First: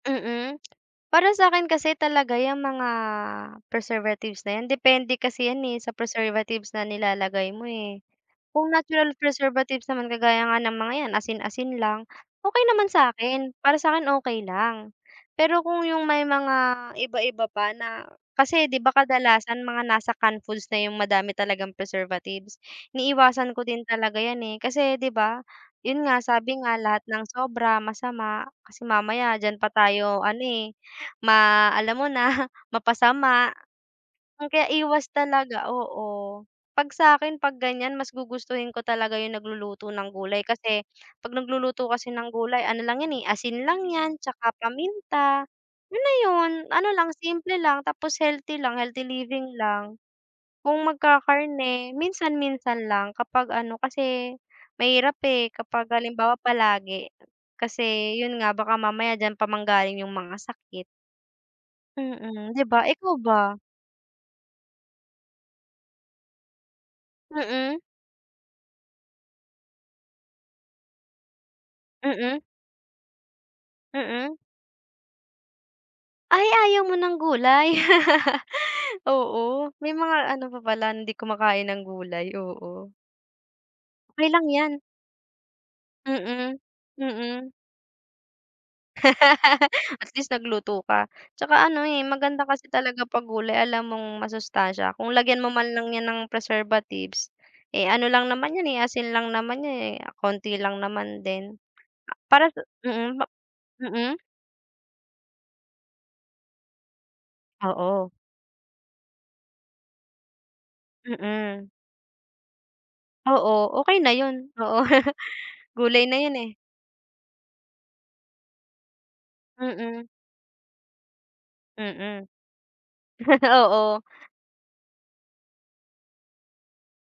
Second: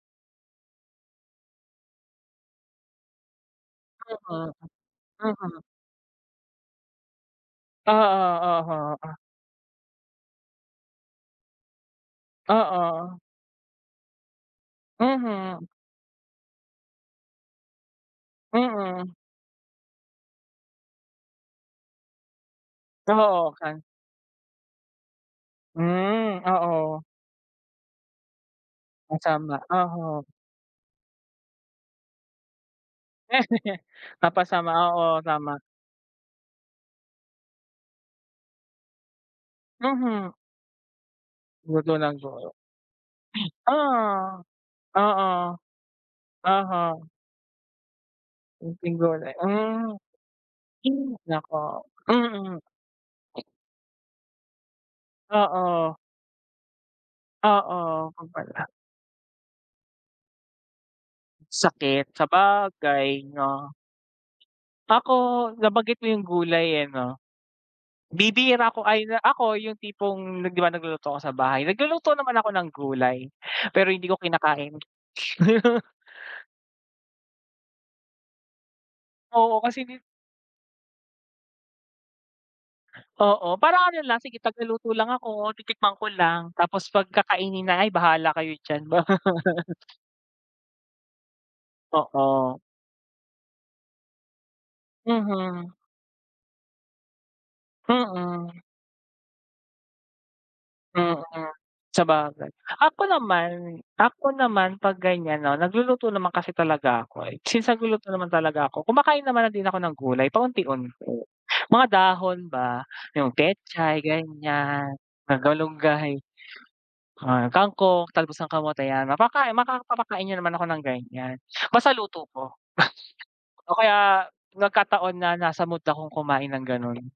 Mm, para sa'kin kasi talaga yang mga preservatives Mm. na 'yan, depende kasi Mm. 'yan eh, sa preservatives na nilalagay mo Oo, eh. Kung oho. Oo. natural preservatives naman kagaya nga ng mga 'yan asin-asin lang, okey naman Oo. sa'kin, para sa'kin okey lang. Pero Mhm. kung yung may mga iba-iba pa na kasi 'di ba, Mm. kadalasan mga nasa can foods na yung madami talagang preservatives, Oo, iniiwasan ko din cans. talaga yan eh. Kasi 'di ba, yun nga Hmm, sabi nga oo. lahat ng sobra masama, kasi mamaya diyan Masama, pa tayo oho. ano eh, ma alam mo na mapasama. Kaya Napasama. iwas Oo, tama. talaga oo, 'pag sa'kin, 'pag ganyan mas gugustuhin ko talaga yung nagluluto ng Mhm. gulay kasi, 'pag nagluluto Luto kasi ng ng buo. gulay, ano lang yan, eh, asin lang 'yan, Ah, 'tsaka paminta, oo, yun na yun. Ano uh-huh. lang simple lang tapos healthy lang Simpleng healthy gulay, living hmm. lang. Kung Hmm, naku, magkakarne, mm. minsan-minsan lang, kapag ano, kasi mahirap eh, kapag Oo. halimbawa palagi, Oo, kasi yun yun nga, pala. baka mamaya diyan pa manggaling yung mga sakit. Sakit, Mm, 'di ba, ikaw sabagay ba? 'no. Ako, nabanggit mo yung gulay eh, 'no? Mm. Bibihira ako ay, ako yung tipong 'di ba, nagluluto ako sa bahay, nagluluto naman Mm. ako ng gulay, pero hindi ko Mm. kinakain. Ay, ayaw mo ng gulay? Oo, Oo, kasi may dit mga ano pa pala, hindi kumakain ng gulay, oo. Oo. Parang ano lang, Okey sige lang 'yan. taga-luto lang ako, titikman ko lang, Mm, tapos 'pag mm. kakainin na, ay bahala kayo diyan. At least, nagluto ka. Tsaka ano eh, maganda Oo. kasi talaga 'pag gulay, alam mong masustasiya. Kung lagyan mo Mhm. lang 'yan ng preservatives, eh, ano lang naman Mm. yun eh, asin lang naman yan eh, konti lang Mm, naman din. Para sabagay. sa Ako Mm, map naman Mm. ako naman, 'pag ganyan 'no, nagluluto naman kasi talaga ako. Since, nagluluto Oo. naman talaga ako, kumakain naman na din ako ng gulay paunti-unti, Mm. mga dahon ba. Yung Oo. Okey pechay, na yun. Oo, ganyan, gulay malungay, na yun eh. ah, kangkong, talbos ng kamote 'yan, mapaka maka Mm. papakain niyo naman ako ng ganyan, basta luto Mm. ko. O Oo. kaya nagkataon na nasa mood akong kumain ng ganon.